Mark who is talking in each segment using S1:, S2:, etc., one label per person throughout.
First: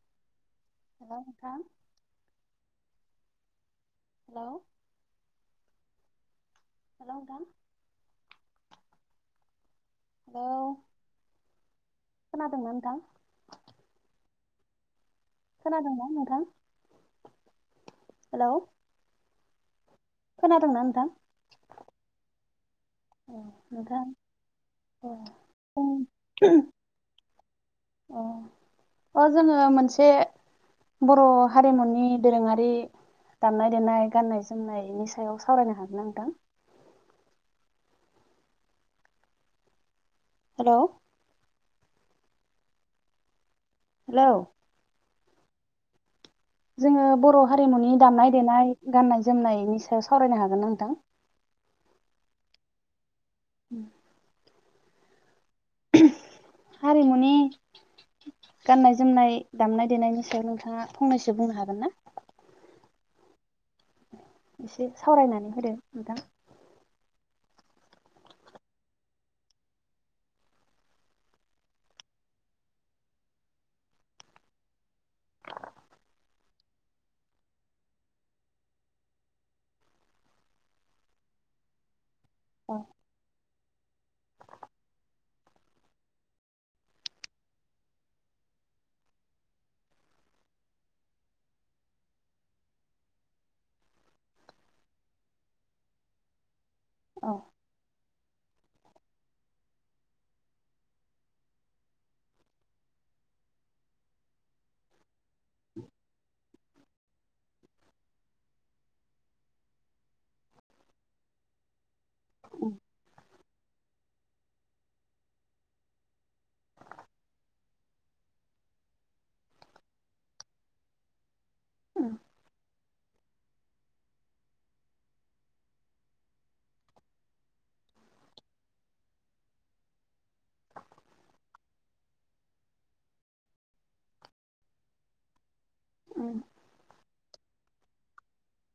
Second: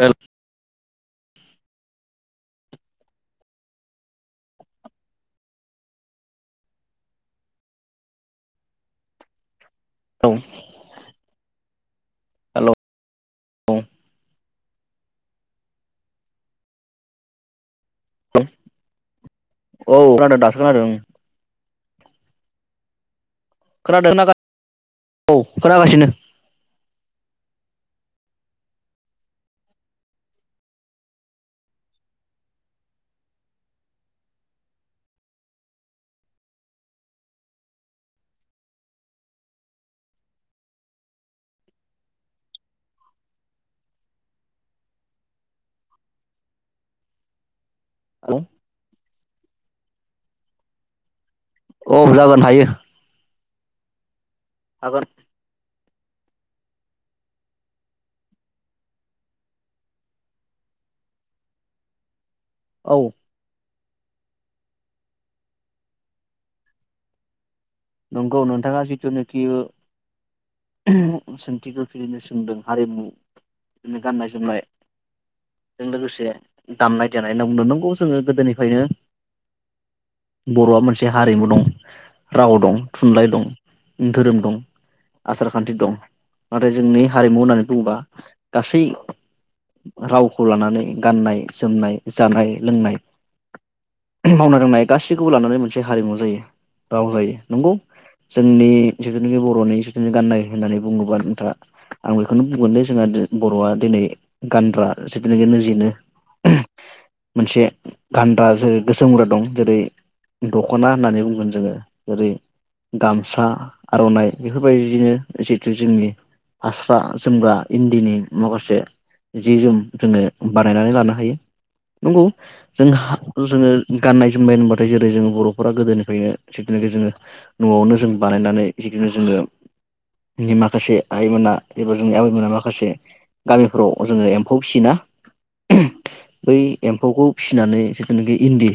S1: Help
S2: hello नोंथां hello hello नोंथां
S1: औ
S2: हेलौ खोनादोंना नोंथां?
S1: औ
S2: खोनादोंना नोंथां? हेलौ
S1: औ खानादों, दासो
S2: खोनादोंना
S1: खोनादों ओं
S2: नोंथां औ नोंथां
S1: खोनादों ना? औ
S2: जों
S1: खोनागासिनो।
S2: अ अ जोङो मोनसे बर' हारिमुनि दोरोङारि दामनाय-देनाय, गान्नाय-जोमनायनि सायाव सावरायनो हागोन ना नोंथां? हेलौ हेलौ जोङो बर' हारिमुनि दामनाय-देनाय, गान्नाय जोमनायनि सायाव सावरायनो हागोन नोंथां?
S1: अ जागोन, हायो।
S2: [inaudible]
S1: हागोन
S2: हारिमुनि गाननाय जोमनाय दामनाय देनायनि सायाव नोंथाङा फंनैसो बुंनो हागोन ना?
S1: औ
S2: एसे सावरायनानै होदो नोंथां
S1: नंगौ नोंथाङा जिथुनोखि [unintelligible] जों लोगोसे दामनाय देनाय होनना बुंदों जोङो गोदोनिफ्रायनो बर'आ मोनसे हारिमु दं राव दं।
S2: औ
S1: थुनलाइ दं धोरोम दं। आसार खान्थि दं नाथाय जोंनि हारिमु होननानै बुङोबा गासै रावखौ लानानै गाननाय जोमनाय जानाय लोंनाय मावनाय दांनाय गासैखौबो लानानै मोनसे हारिमु जायो राव जायो
S2: औ
S1: नंगौ जोंनि जिथुनिखि बर'नि जितथुनि गाननाय होननानै बुङोबा नोंथाङा आं बेखौनो बुंगोन दे जोंहा बर'आ दिनै गानग्रा जिथुनाखि निजेनो मोनसे गानद्रा जेरै गोसोम हग्रा [unintelligible] दं जेरै दख'ना होननानै बुंगोन जोङो जेरै
S2: औ
S1: गामसा आर'नाइ बेफोरबायदिनो जिहेतु जोंनि फास्रा जोमग्रा इन्दिनि माखासे जि जोम जोङो बानायनानै लानो हायो। नंगौ जों जोङो गाननाय जोमनाय होनबाथाय जेरै जोंङो बर'फोरा गोदोनिफ्रायनो जिथुनिखि जोङो न'वावनो जों बानायनानै जिखिनि जोङो नि माखासे आइमोना एबा जोंनि आबैमोना माखासे गामिफ्राव जोङो एम्फौ फिसिना
S2: [inaudible]
S1: बै एम्फौखौ फिसिनानै जिथुनोखि इन्दि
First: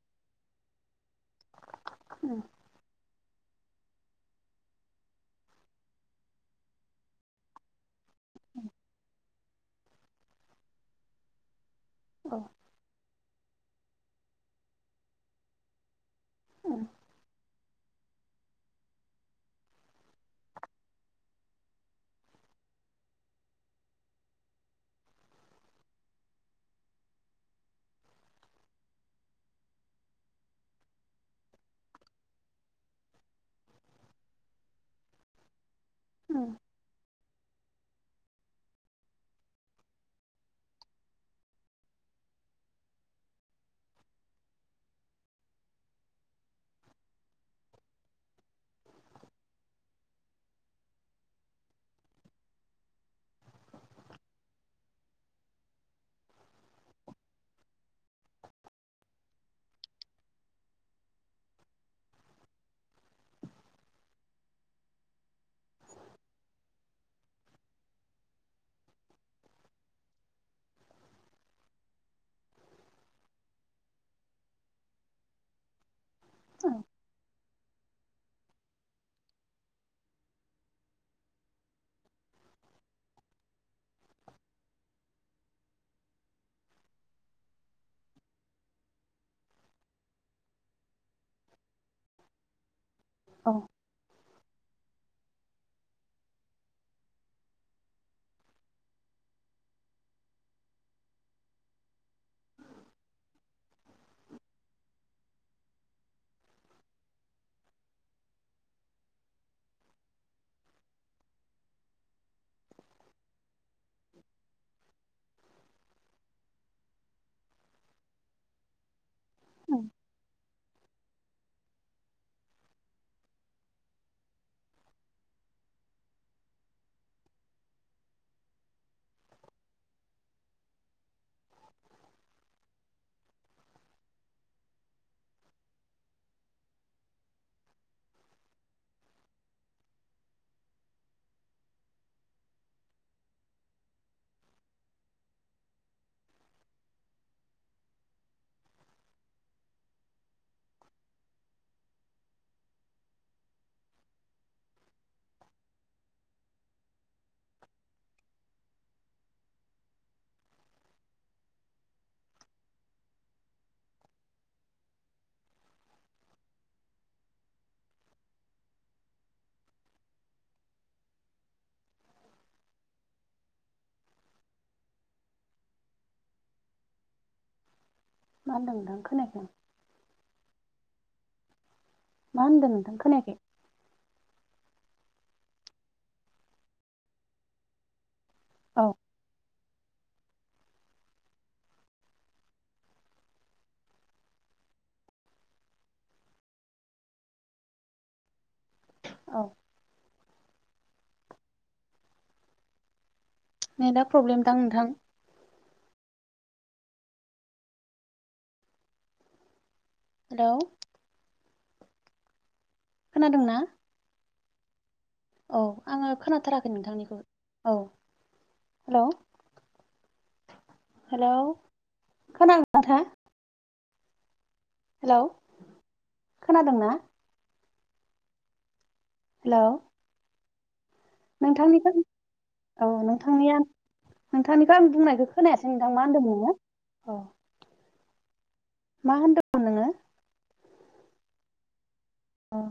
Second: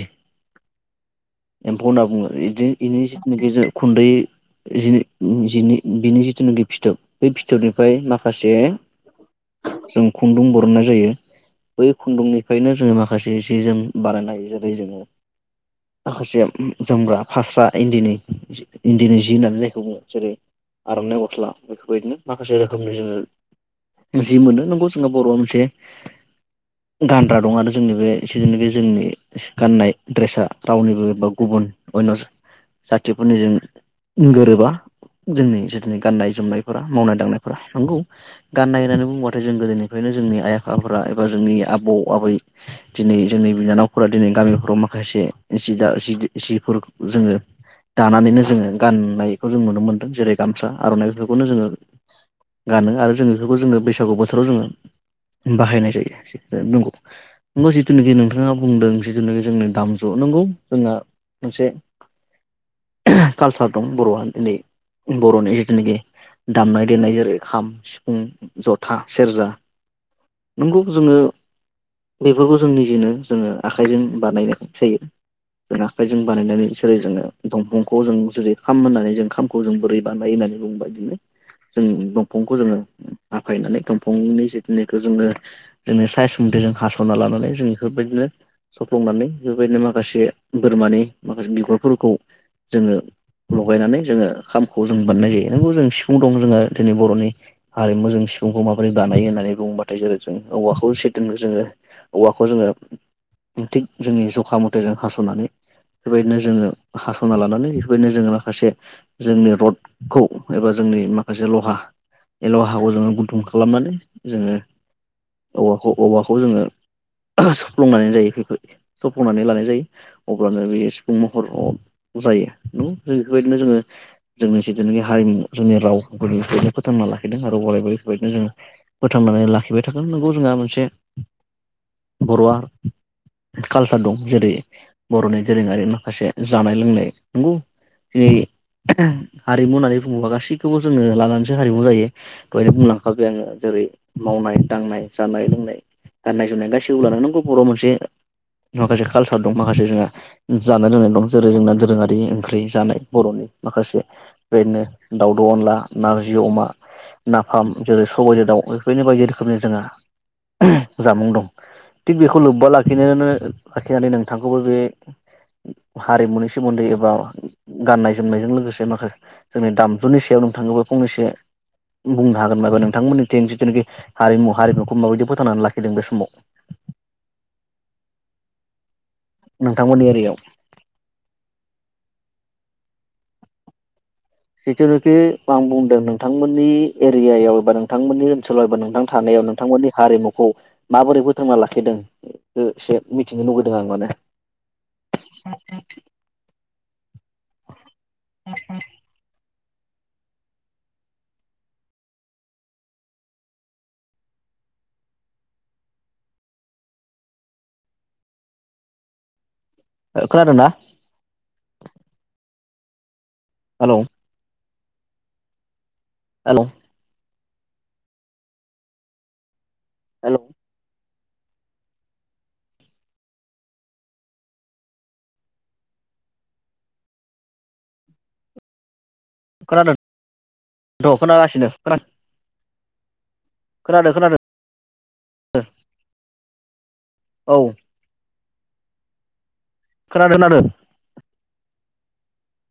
S1: एम्फौ होनना बुङो दि इनि खुदै [unintelligible] जिनि- जिउनि बेनि जिथुनिखि फिथोब बे फिथोबनिफ्राय माखासे [unintelligible] जों खुन्दुं बरननाय जायो। बै खुन्दुंनिफ्रायनो जोङो माखासे जि जोम बानायनाय जेरै जोङो। माखासे जोमग्रा फास्रा इन्दिनि इन्दिनि जि होननानै जायखौ बुङो जेरै आर'नाइ गस्ला बेफोरबायदिनो माखासे रोखोमनि जोङो जि मोनो नंगौ जोंङो बर'आ मोनसे गानग्रा दं आरो जोंनि बेनो बे जोंनि गाननाय ड्रेसा रावनिबो एबा गुबुन अयनस जाथिफोरनि जों गोरोबा जोंनि जिथुनि गाननाय जोमनायफोरा मावनाय दांनाय फ्रा नंगौ गाननाय होननानै बुंङोबाथाय जों गोदोनिफ्रायनो जोंनि आइ आफाफोरा एबा जोंनि आबौ आबै दिनै जोंनि बिनानावफोरा दिनै गामिफोराव माखासे जि दा जि जिफोर जोङो दानानैनो जोङो गाननायखौ जों नुनो मोन्दों जेरै गामसा आर'नाइफोरखौनो जोङो गानो आरो जों बेफोरखौ जोङो बैसागु बोथोराव जोङो बाहायनाय जायो नंगौ नंगौ जिथुनोखि नोंथाङा बुंदों जिथुनोखि जोंनि दामजु नंगौ जोंना मोनसे
S2: [inaudible]
S1: कालसार दं बर'आ दिनै बर'नि जितुनोखि दामनाय देनाय जेरै खाम, सिफुं, जथा, सेरजा नोंगौ जोंङो बेफोरखौ जों निजेनो जोंङो आखाइजों बानायनाय जायो। जोंना जों बानायनानै जेरै जोङो दंफांखौ जों जेरै खाम होननानै जों खामखौ जों बोरै बानाय होननानै बुंबाय बिदिनो जों दंफांखौ जोंङो हाफायनानै दंफांनि जिखिनिखौ जोंङो जोंङो सायेस जों हास'ना लानानै जों बेफोरबायदिनो सफ्लंनानै बेबायदिनो माखासे बोरमानि माखासे बिगुर फोरफोरखौ जोंङो
S2: औ
S1: लगायनानै जोंङो खामखौ जों बानायनाय जायो नंगौ जों सिफुं दं जोंङो दिनै बर'नि हारिमु जों सिफुंखौ माबोरै बानायो होननानै। बुंबाथाय जायो जों औवाखौदोन जोंङो औवाखौ जोंङो थिग जोंनि जखा मथे जों हास'नानै बेबायदिनो जोंङो हास'ना लानानै बेफोरबायनो जोंङो माखासे जोंनि रडखौ एबा जोंनि माखासे लहा ए लहाखौ जोंङो गुदुं खालामनानै जोंङो औखौ औवाखौ जोंङो सफ्लंनानै जायो बेफोरबादि। सफलंनानै लानाय जायो अब्लानो बे सिफुं महराव जायो जों बेफोरबायदिनो जोङो जोंनि जिथुनाखि हारिमु जोंनि राव फोथांना लाखिदों आरो गलायबाय बेफोरबायदिनो जोंङो फोथांनानै लाखिबाय थागोन नोंगौ जोंहा मोनसे बर'आ कालसार दं जेरै बर'नि दोरोंङारि माखासे जानाय लोंनाय नंगौ जेरै हारिमु होननानै बुंङोबा गासैखौबो जोंङो लानानैसो हारिमु जायो बेहदि बुंलांखाबाय आंङो जे जेरै मावनाय दांनाय जानाय लोंनाय गाननाय जोमनाय गाससिखौ लानो नोंखौ बर' मोनसे माखासे कालसार दं माखासे जोंहा जानाय लोंनाय दं। जेरै जोंना दोरोंङारि ओंख्रि जानाय बर'नि माखासे बेदिनो दाउद' अनला नारजि अमा नाफाम जेरै सबायजों दाउ बेफोरनो बायदि रोखोमनि जोंहा जामुं दं। थिग बेखौ लोब्बा लाखिनोन लाखिनानै नोंथांखौबो बे हारिमुनि सोमोन्दै एबा गाननाय जोमनायजों लोगोसे माखासे जोंनि दामजुनि सायाव नोंथाखौबो फंनैसो बुंनो हागोन माबा नोंथांमोननिथिं जिथुनाखि हारिमु हारिमुखौ माबायदि फोथांनानै लाखिदों बे समाव?
S2: [inaudible] होनदों नोंथां खोनायाखै आं
S1: नोंथांमोननि एरियाव।
S2: मा होनदों होनदों खोनायाखै
S1: जिथुुनुखि आं बुंदों नोंथांमोननि एरियायाव एबा नोंथांमोननि ओनसोलाव एबा
S2: औ
S1: नोंथां थानायावनो बिथांमोननि हारिमुखौ माबोरै फोथांना लाखिदों बे एसे मिथिनो लुगैदों आं माने।
S2: [inaudible]
S1: [unintelligible]
S2: औ नेटाआ प्रब्लेम दां नोंथां? हेलौ
S1: खोनादोंना?
S2: खोनादों ना?
S1: हेलौ
S2: औ आंङो
S1: हेलौ
S2: खोनाथाराखै नोंथांनिखौ औ हेल'
S1: हेल'
S2: हेल' खोनादो ना नोंथांआ? हेलौ खोनादोंना? हेल'
S1: दख'ना बासिदों खोना
S2: औ नोंथांनिया नोंथांनि गामिनि बुंनायखौ खोनायासै नोंथां मा होनदों नोंङो?
S1: औ
S2: मा होनदों?
S1: खोनादों आरो।
S2: ओम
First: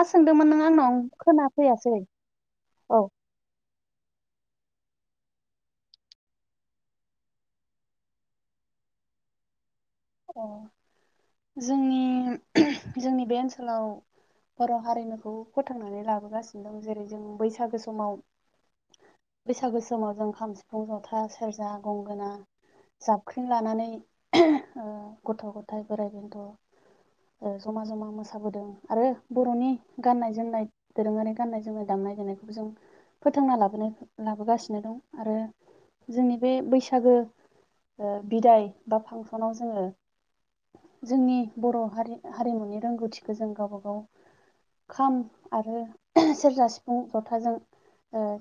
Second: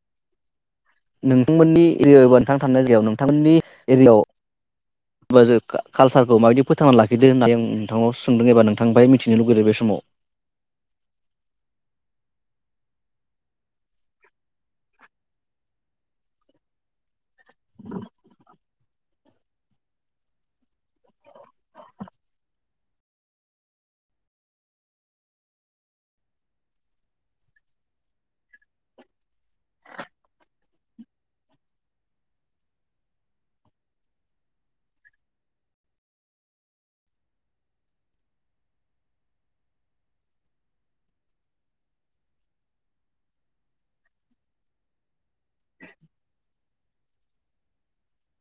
S2: मा सोंदोंमोन नों आंनाव? आं
S1: नोंथांमोननि
S2: खोनाफैयासै
S1: एरियावबा नोंथां थानाय जायगायाव
S2: औ
S1: नोंथांमोननि एरियाव होनबा जों कालसारखौ माबायदि फोथांना लाखिदो होननानै आं नोंथांनाव सोंदों एबा नोंथां बाहाय मिथिनो लुगैदों बे समाव।
S2: अ जोंनि जोंनि बे ओनसोलाव बर' हारिमुखौ फोथांनानै लाबोगासिनो दं जेरै जों बैसागु समाव बैसागु समाव जों खाम सिफुं जथा सेरजा गंगोना जाबख्रिन लानानै गथ' गथाय बोराइ बेन्थ' जमा जमा मोसाबोदों आरो बर'नि गाननाय जोमनाय दोरोङारि गाननाय जोमनाय दामनाय नायनायखौ जों फोथांना लाबोनो लाबोगासिनो दं आरो। जोंनि बे बैसागो बिदाय बा फांसनाव जोङो जोंनि बर' हारि हारिमुनि रोंगौथिखौ जों गावबा गाव खाम आरो सेरजा सिफुं जथाजों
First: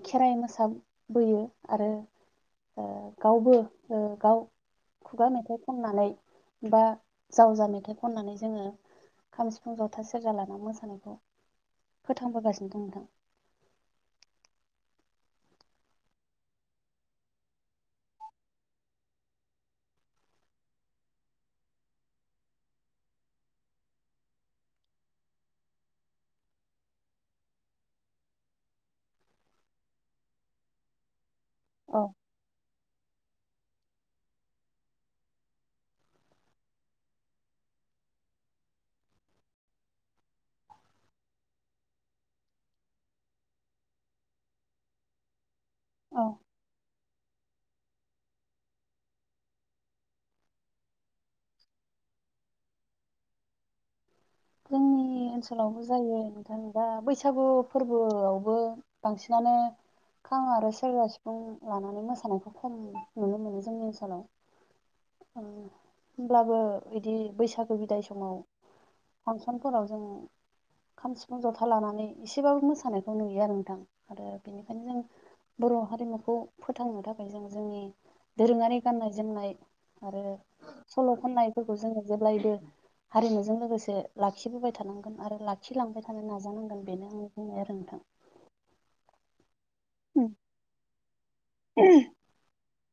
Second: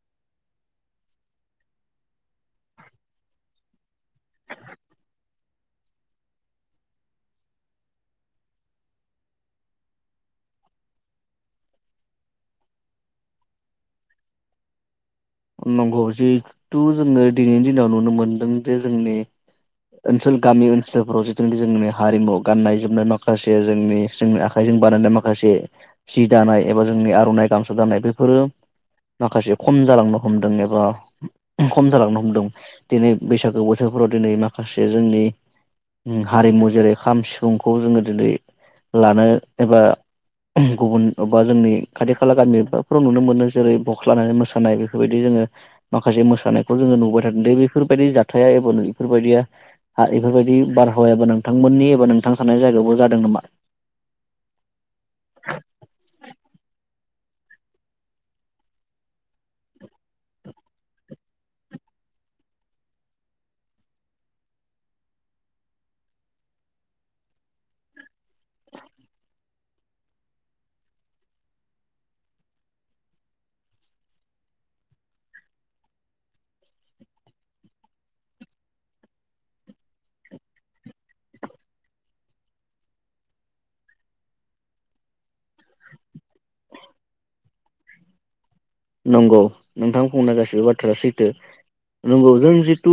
S2: खेराइ मोसाब बोयो आरो गावबो गाव खुगा मेथाइखौ खननानै बा जावजा मेथाइ खननानै जोङो खाम सिफुं जथा सेरजा लाना मोसानायखौ फोथांबोगासिनो दं नोंथां [inaudible]
S1: नंगौ जिहेथु जोङो दिनैनि दिनाव नुनो मोनदों जे जोंनि ओनसोल गामि ओनसोलफोराव जिथुनाखि जोंनि हारिमु गाननाय जोमनाय माखासे जोंनि जोंनि आखाइजों बानायनाय माखासे सि दानाय एबा जोंनि आर'नाइ गामसा दानाय बेफोरो माखासे खम जालांनो हमदों एबा खम
S2: औ
S1: जालांनो हमदों दिनै बैसागो बोथोरफ्राव दिनै माखासे जोंनि हारिमु जेरै खाम सिफुंखौ जोङो दिनै लानो एबा गुबुन अबा जोंनि खाथि खाला गामिाफोराव नुनो मोनो जेरै बक्स लानाय मोसानाय बेफोर बेफोरबायदि जोङो
S2: औ
S1: माखासे मोसानायखौ जोङो नुबो द बेफोरबायदि जाथाया एब नों बेफोरबायदिया बेफोरबायदि बारहावायाबो नोंथांमोननि एबा नों थां सारनाय जायगायावबो जादों नामा
S2: जोंनि ओनसोलावबो जायो नोंथां दा बैसाग बैसागु फोरबोआवबो बांसिनानो खां आरो सेरजा सिफुं लानानै मोसानायखौ खम नुनो मोनो जोंनि ओनसोलाव होमब्लाबो बिदि बैसागो बिदाय समाव फांसनफोराव जोङो खाम सिफुं जथा लानानै एसेबाबो मोसानायखौ नुयो आरो नोंथां आरो बेनिखायनो जों बर' हारिमुखौ फोथांनो थाखाय जों जोंनि दोरोङारि गाननाय जोमनाय आरो सल' खननायफोरखौ जोङो जेब्लायबो हारिमुजों लोगोसे लाखिबोबाय थानांगोन आरो लाखिलांबाय थानो नाजानांगोन बेनो आं बुंनाय आरो नोंथां
S1: नंगौ नोंथां बुंनाय गासिबो बाथ्राया सैथो नंगौ जों थु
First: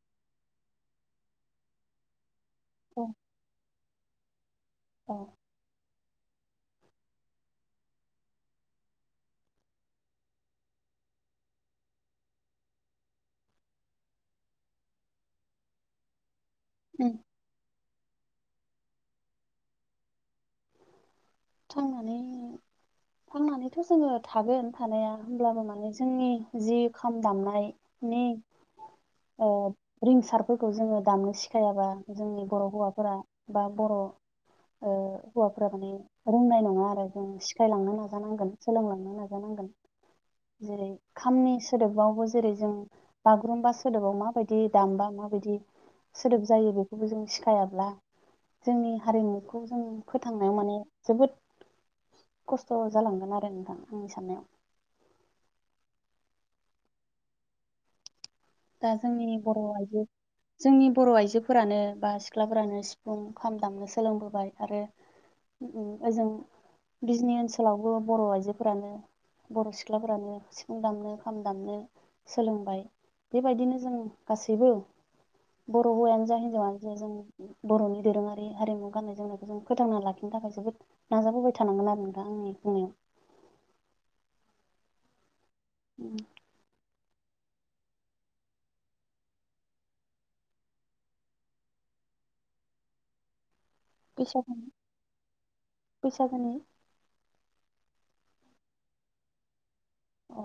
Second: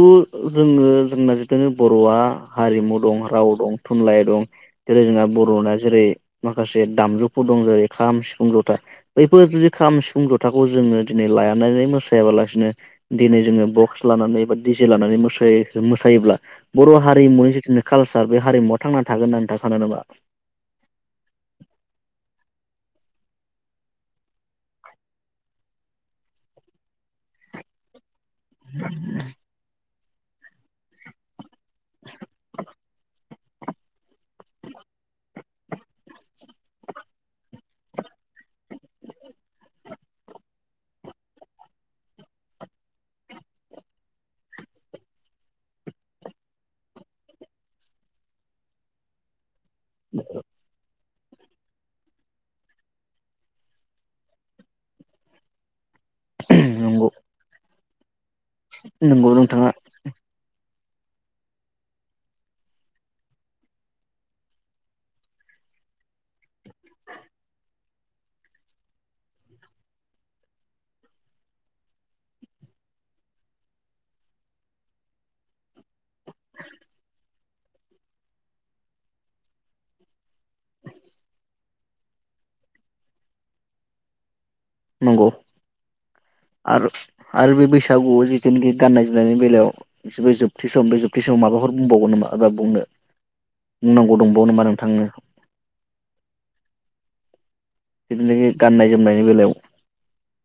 S1: जोङो जोंना जिथुनि बर'आ हारिमु दं राव दं थुनलाइ दं। जेरै
S2: औ
S1: जोंहा बर'ना जेरै माखासे दामजुफोर दं जेरै खाम सिफुं जथा बैफोर जुदि खाम सिफुं ज थाखौ जोङो दिनै लानानै मोसाबालासिनो दिनै जोङो बक्स लानानै बा दिजे लानानै मो मोसायोब्ला बर' हारिमुनि जिथुनो कालसार बे हारिमुवा थांनानै थागोन होनना नोंथाङा सानो नामा
S2: थांनानै थांनानैथ' जोङो थागोन थानाया होमब्लाबो माने जोंनि जि खाम दामनाय
S1: [inaudible]
S2: रिंसारफोरखौ जोङो दामनो सिखायाबा जोंनि बर' हौवाफोरा बा बर' ओ हौवाफोरा माने रोंनाय नङा आरो जों सि [inaudible] जेरै खामनि सोदोबावबो जेरै जों बागुरुम्बा सोदोबाव माबायदि दामबा माबायदि सोदोब जायो बेखौबो जों सिखायाब्ला जोंनि हारिमुखौ खौ जों फोथांनायाव माने जोबोद खस्थ' जालांगोन आरो नोंथां आंनि साननायाव।
S1: नंगौ।
S2: दा
S1: नंगौ
S2: जोंनि बर'
S1: नोंथाङा
S2: आइजो जोंनि बर' आइजोफोरानो बा सिख्लाफोरानो सिफुं खाम दामनो सोलोंबोबाय आरो उम ओजों बिजनि ओनसोलावबो बर' आइजोफोरानो बर' सिख्लाफोरानो सिफुं दामनो खाम दामनो सोलोंबाय। बेबायदिनो जों गासैबो बर' हौवायानो जा हिनजावानो जा जों बर'नि दोरोङारि हारिमु गाननाय जोमनायखौ जों फोथांना लाखि नो थाखाय जोबोद नाजाबोबाय थानांगोन आरो नोंथां आंनि बुंनायाव।
S1: नंगौ आरो आरो बे बैसागुआव जिथुनाखि गाननाय जोमनायनि बेलायाव बिसोरबो जोबथि सम बे जोबथि समाव माबाफोर बुंबावगोन नामा? माबा बुंनो
S2: [inaudible]
S1: बुंनांगौ दंबावो
S2: बैसागु
S1: नामा नोंथांनो?
S2: बैसागोनि
S1: जिथुनाखि गाननाय जोमनायनि बेलायाव
S2: औ।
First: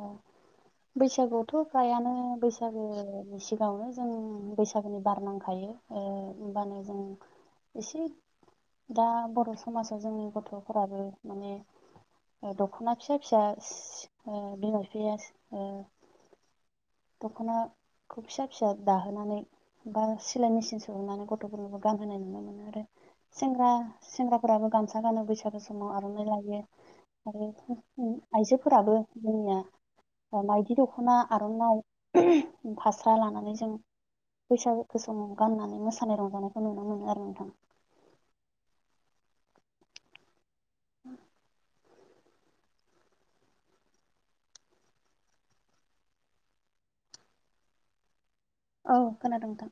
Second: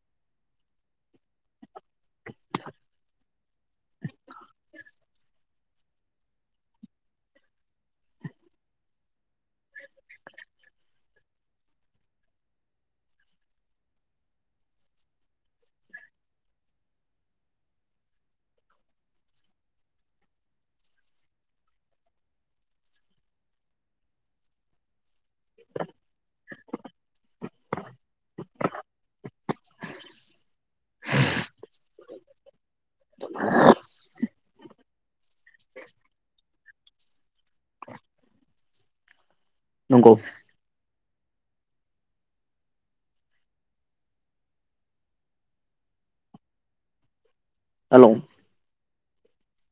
S2: बैसागुआवथ' फ्रायानो बैसागोनि सिगाङावनो जों बैसागोनि बार नांखायो। ओ होमबानो जों एसे दा बर' समाजाव जोंनि गथ'फोराबो माने ओ दख'ना फिसा फिसा ओ बिमा बिफाया ओ दख'ना खौ फिसा फिसा दाहोनानै बा सिलाय मेसिन सोनानै गथ'फोरनोबो गानहोनाय नुनो मोनो आरो सेंग्रा सेंग्राफोराबो गामसा गानो बैसा सागो समाव आर'नाइ लायो आरो [unintelligible] आइजोफोराबो जोंनिया माइदि दख'ना आर'नाइ फास्रा लानानै जों बैसागो समाव गाननानै मोसानाय रंजानायखौ नुनो मोनो आरो नोंथां।
S1: नंगौ।
S2: [inaudible]
S1: हेलौ।
S2: औ खोनादों नोंथां।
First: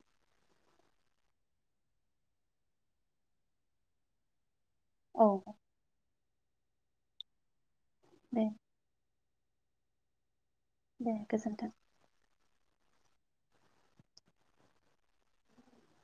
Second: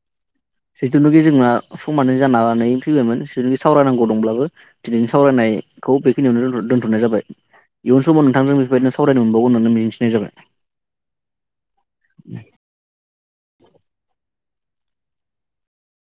S1: जिथुनाखि जोंना समा नै जानानै फैबायमोन जिथुखि सावरायनांगौ दंब्लाबो दिनैनि
S2: औ
S1: सावरायनायखौ बेखिनियावनो दोन्थ' दोन्थ'नाय जाबाय इयुन समाव
S2: दे
S1: नोंथांजों बेफोरबायदिनो साव रायनो मोनबावगोन होननानै मिजिंथिनाय जाबाय।
S2: दे गोजोन्थों।
S1: [inaudible]